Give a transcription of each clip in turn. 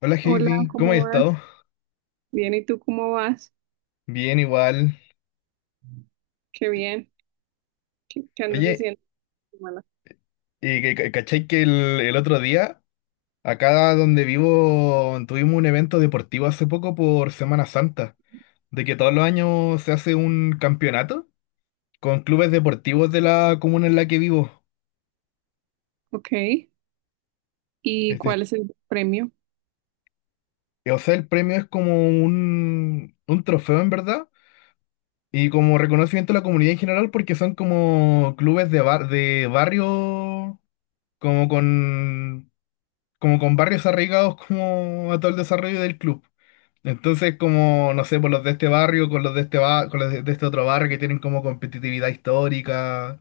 Hola Hola, Heidi, ¿cómo has ¿cómo estado? vas? Bien, ¿y tú cómo vas? Bien, igual. Qué bien. ¿Qué andas Oye, haciendo esta semana? ¿Cachai que el otro día, acá donde vivo, tuvimos un evento deportivo hace poco por Semana Santa, de que todos los años se hace un campeonato con clubes deportivos de la comuna en la que vivo? Ok. ¿Y Este, cuál es el premio? o sea, el premio es como un trofeo en verdad y como reconocimiento a la comunidad en general porque son como clubes de barrio, como con... como con barrios arraigados como a todo el desarrollo del club. Entonces, como, no sé, por los de este barrio, con los de con los de este otro barrio que tienen como competitividad histórica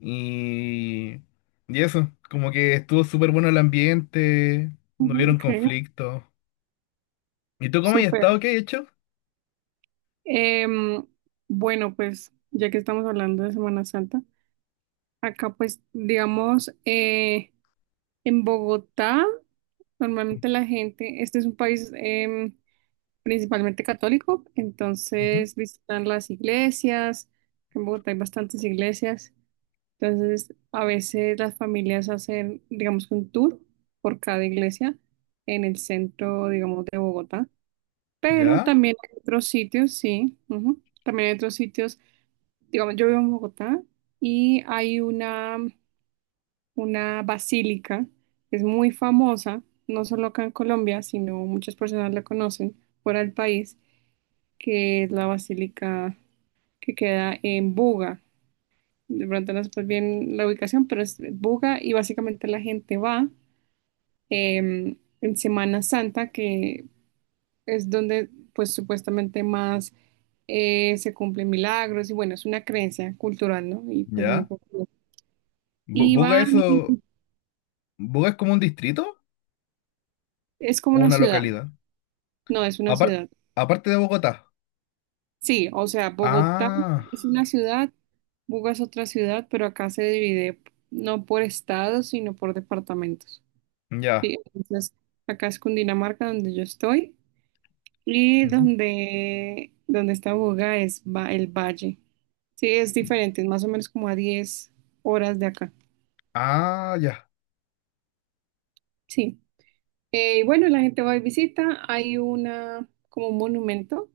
y, y eso, como que estuvo súper bueno el ambiente, no Ujú. hubieron Ok, conflictos. ¿Y tú cómo has súper. estado? ¿Qué has hecho? Em, bueno, pues ya que estamos hablando de Semana Santa, acá pues digamos, en Bogotá normalmente la gente, este es un país principalmente católico, Ujú, entonces visitan las iglesias. En Bogotá hay bastantes iglesias. Entonces, a veces las familias hacen, digamos, un tour por cada iglesia en el centro, digamos, de Bogotá. Pero ¿ya? también hay otros sitios, sí. Ujú. También hay otros sitios, digamos, yo vivo en Bogotá y hay una basílica que es muy famosa, no solo acá en Colombia, sino muchas personas la conocen fuera del país, que es la basílica que queda en Buga. De pronto no es bien la ubicación, pero es Buga y básicamente la gente va en Semana Santa, que es donde pues supuestamente más se cumplen milagros y bueno, es una creencia cultural, ¿no? Y pues muy ¿Ya? popular. Y ¿Buga van, eso? y ¿Buga es como un distrito es como o una una ciudad. localidad? No, es una Apar- ciudad. Aparte de Bogotá. Sí, o sea, Bogotá Ah, es una ciudad, Buga es otra ciudad, pero acá se divide no por estados, sino por departamentos. ya. Sí, entonces acá es Cundinamarca donde yo estoy. Y Ujú. donde está Buga es va el valle. Sí, es diferente, es más o menos como a 10 horas de acá. Ah, ya. Sí. Y bueno, la gente va y visita. Hay como un monumento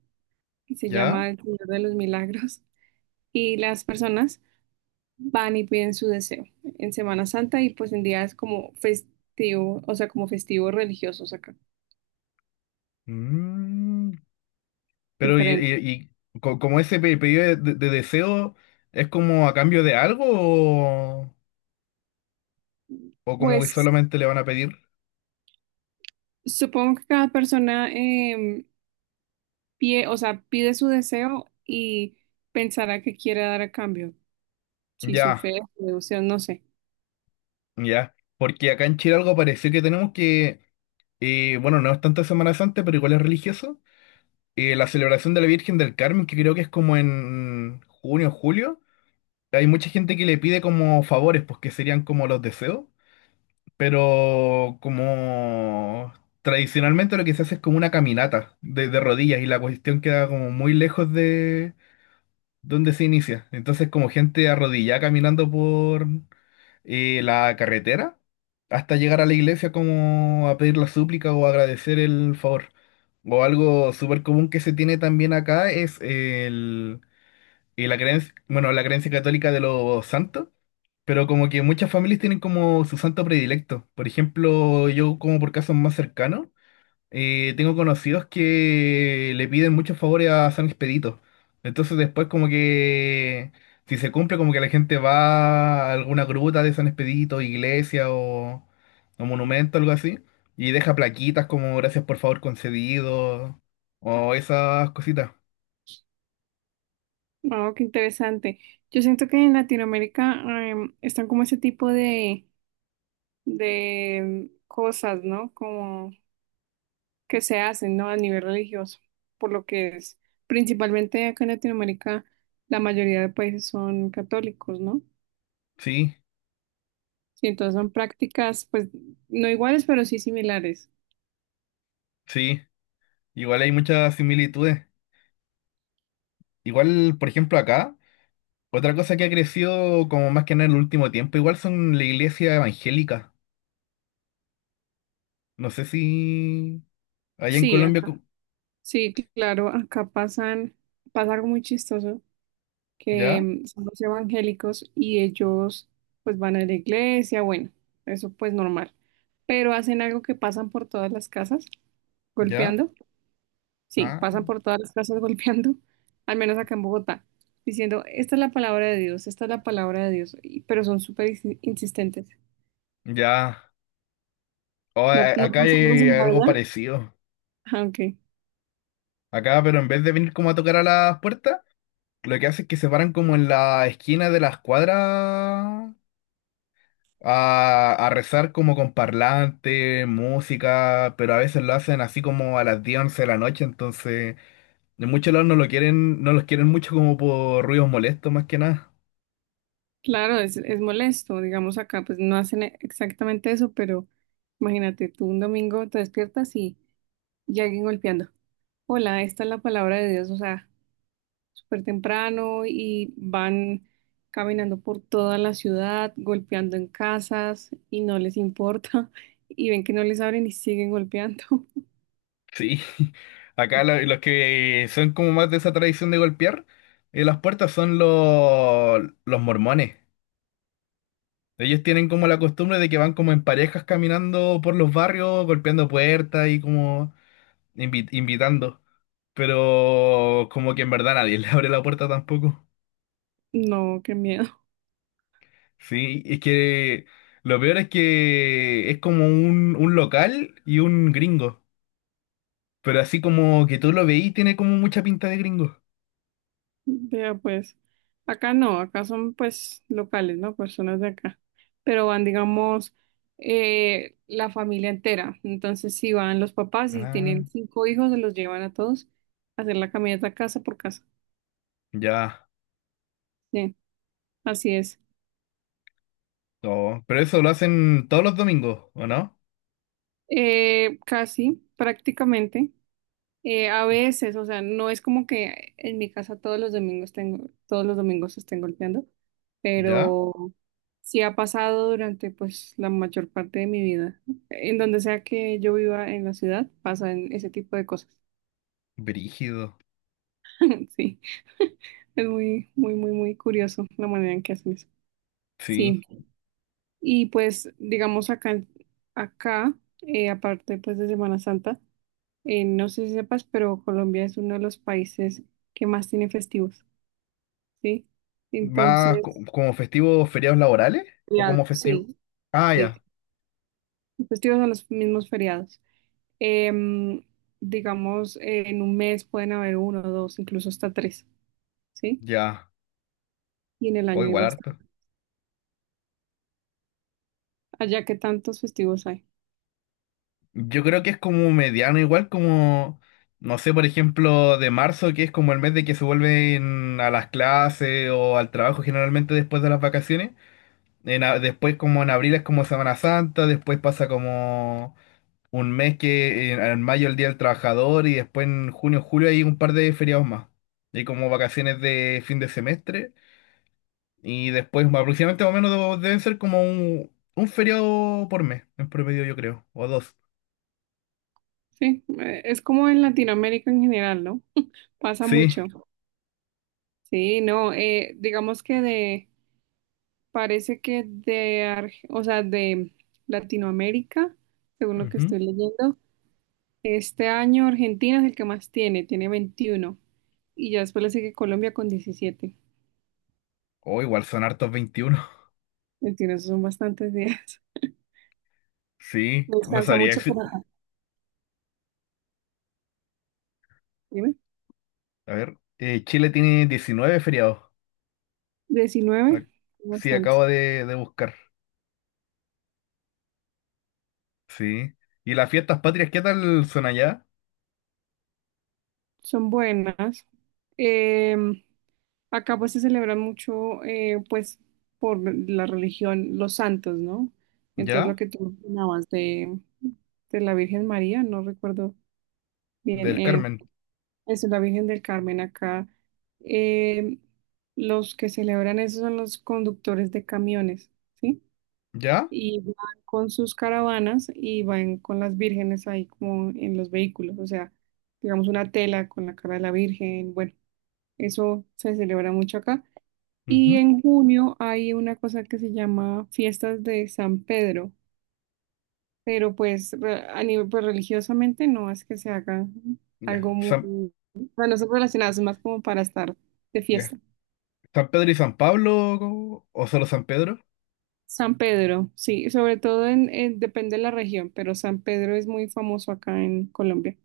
que se ¿Ya? llama el Señor de los Milagros. Y las personas van y piden su deseo en Semana Santa y pues en días como festivo, o sea, como festivos religiosos acá, Mm, pero diferente. Como ese pedido de deseo es como a cambio de algo o como que Pues solamente le van a pedir. supongo que cada persona, o sea, pide su deseo y pensará que quiere dar a cambio, si su Ya, fe, su devoción, no sé. ya. Porque acá en Chile algo pareció que tenemos bueno, no es tanto Semana Santa, pero igual es religioso. La celebración de la Virgen del Carmen, que creo que es como en junio, julio. Hay mucha gente que le pide como favores, pues que serían como los deseos. Pero como tradicionalmente lo que se hace es como una caminata de rodillas y la cuestión queda como muy lejos de donde se inicia. Entonces como gente arrodillada caminando por la carretera hasta llegar a la iglesia como a pedir la súplica o agradecer el favor. O algo súper común que se tiene también acá es y la creencia, bueno, la creencia católica de los santos, pero como que muchas familias tienen como su santo predilecto. Por ejemplo, yo como por casos más cercanos, tengo conocidos que le piden muchos favores a San Expedito. Entonces después como que si se cumple como que la gente va a alguna gruta de San Expedito, iglesia o monumento, algo así, y deja plaquitas como gracias por favor concedido o esas cositas. Oh, qué interesante. Yo siento que en Latinoamérica están como ese tipo de cosas, ¿no? Como que se hacen, ¿no? A nivel religioso, por lo que es. Principalmente acá en Latinoamérica, la mayoría de países son católicos, ¿no? Sí, Sí, entonces son prácticas, pues, no iguales, pero sí similares. sí. Igual hay muchas similitudes. Igual, por ejemplo, acá. Otra cosa que ha crecido como más que nada en el último tiempo, igual son la iglesia evangélica. No sé si allá en Sí, Colombia. sí, claro, pasa algo muy chistoso, que ¿Ya? Son los evangélicos y ellos pues van a la iglesia, bueno, eso pues normal, pero hacen algo que pasan por todas las casas ¿Ya? golpeando, sí, Ah, pasan ah, por todas las casas golpeando, al menos acá en Bogotá, diciendo, esta es la palabra de Dios, esta es la palabra de Dios, y- pero son súper insistentes. ya. Oh, No, no acá pasa algo hay similar algo allá. parecido. Ah, ok. Acá, pero en vez de venir como a tocar a las puertas, lo que hace es que se paran como en la esquina de las cuadras a rezar como con parlante, música, pero a veces lo hacen así como a las 10 11 de la noche, entonces. De muchos lados no lo quieren, no los quieren mucho como por ruidos molestos más que nada. Claro, es molesto, digamos acá, pues no hacen exactamente eso, pero imagínate, tú un domingo te despiertas y ya alguien golpeando. Hola, esta es la palabra de Dios, o sea, súper temprano y van caminando por toda la ciudad, golpeando en casas y no les importa y ven que no les abren y siguen golpeando. Sí, acá los que son como más de esa tradición de golpear las puertas son los mormones. Ellos tienen como la costumbre de que van como en parejas caminando por los barrios, golpeando puertas y como invitando. Pero como que en verdad nadie le abre la puerta tampoco. No, qué miedo. Sí, es que lo peor es que es como un local y un gringo. Pero así como que tú lo veís, tiene como mucha pinta de gringo. Vea, pues, acá no, acá son pues locales, ¿no? Personas de acá, pero van, digamos, la familia entera. Entonces, si van los papás y Ah, tienen cinco hijos, se los llevan a todos a hacer la caminata casa por casa. ya. Sí, así es. Oh, pero eso lo hacen todos los domingos, ¿o no? Casi, prácticamente. A veces, o sea, no es como que en mi casa todos los domingos tengo, todos los domingos estén golpeando, ¿Ya? pero sí ha pasado durante pues la mayor parte de mi vida. En donde sea que yo viva en la ciudad, pasan ese tipo de cosas. Brígido. Sí, es muy, muy, muy, muy curioso la manera en que hacen eso. Sí. Sí, y pues digamos acá, acá, aparte pues de Semana Santa, no sé si sepas, pero Colombia es uno de los países que más tiene festivos. ¿Sí? ¿Más Entonces, como festivos feriados laborales? ¿O feriados, como festivo? sí, Ah, sí, ya. festivos son los mismos feriados. Em, digamos, en un mes pueden haber uno, dos, incluso hasta tres, ¿sí? Ya. Y en el O año hay igual harto. bastante. Allá que tantos festivos hay, Yo creo que es como mediano, igual como, no sé, por ejemplo, de marzo, que es como el mes de que se vuelven a las clases o al trabajo generalmente después de las vacaciones. Después como en abril es como Semana Santa, después pasa como un mes que en mayo el Día del Trabajador y después en junio, julio hay un par de feriados más. Hay como vacaciones de fin de semestre y después aproximadamente más o menos deben ser como un feriado por mes, en promedio yo creo, o dos. ¿sí? Es como en Latinoamérica en general, ¿no? Pasa Sí. mucho. Sí, no, digamos parece o sea, de Latinoamérica, según lo que Ujú. estoy leyendo, este año Argentina es el que más tiene, tiene 21. Y ya después le sigue Colombia con 17. O igual son hartos 21. Veintiuno, esos son bastantes días. Sí, No no alcanza sabría mucho decir. por acá. Dime. A ver, Chile tiene 19 feriados. 19, Ac- Sí, bastante. acabo de buscar. Sí. ¿Y las fiestas patrias qué tal son allá? Son buenas. Em, Acá pues se celebran mucho, pues, por la religión, los santos, ¿no? Entonces ¿Ya? lo que tú mencionabas de la Virgen María, no recuerdo bien, Del Carmen. eso es la Virgen del Carmen acá. eh, los que celebran eso son los conductores de camiones, ¿sí? ¿Ya? Y van con sus caravanas y van con las vírgenes ahí como en los vehículos, o sea, digamos una tela con la cara de la Virgen, bueno, eso se celebra mucho acá. Y Ujú. en junio hay una cosa que se llama Fiestas de San Pedro, pero pues a nivel pues, religiosamente no es que se haga Ya. algo muy, bueno, son relacionadas más como para estar de Ya. fiesta. ¿San Pedro y San Pablo o solo San Pedro? San Pedro, sí, sobre todo depende de la región, pero San Pedro es muy famoso acá en Colombia.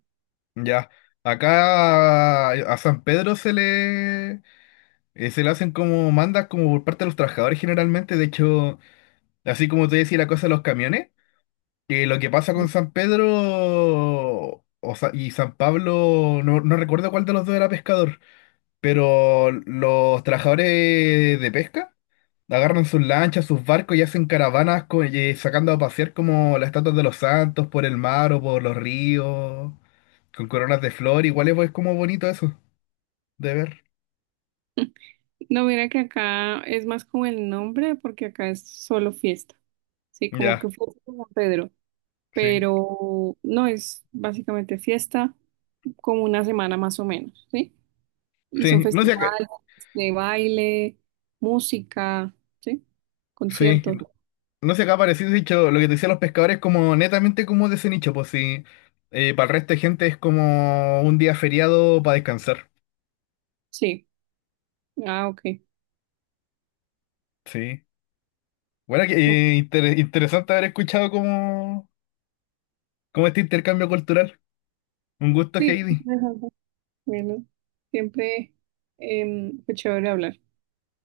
Ya. Acá a San Pedro se le hacen como mandas como por parte de los trabajadores generalmente. De hecho, así como te decía la cosa de los camiones, que lo que pasa con San Pedro y San Pablo, no, no recuerdo cuál de los dos era pescador. Pero los trabajadores de pesca agarran sus lanchas, sus barcos y hacen caravanas y sacando a pasear como las estatuas de los santos por el mar o por los ríos, con coronas de flor. Igual es, pues, como bonito eso de ver. No, mira que acá es más como el nombre, porque acá es solo fiesta. Sí, como Ya, que fiesta de San Pedro, sí. pero no es básicamente fiesta como una semana más o menos, ¿sí? Hizo Sí, no sé qué. festivales de baile, música, ¿sí? Sí, Conciertos. no sé qué ha parecido, he dicho, lo que te decía los pescadores, como netamente como de ese nicho, pues sí. Para el resto de gente es como un día feriado para descansar. Sí. Ah, ok. Sí. Bueno, interesante haber escuchado como cómo este intercambio cultural. Un gusto, Sí, Heidi. interesante. Bueno, siempre fue chévere hablar.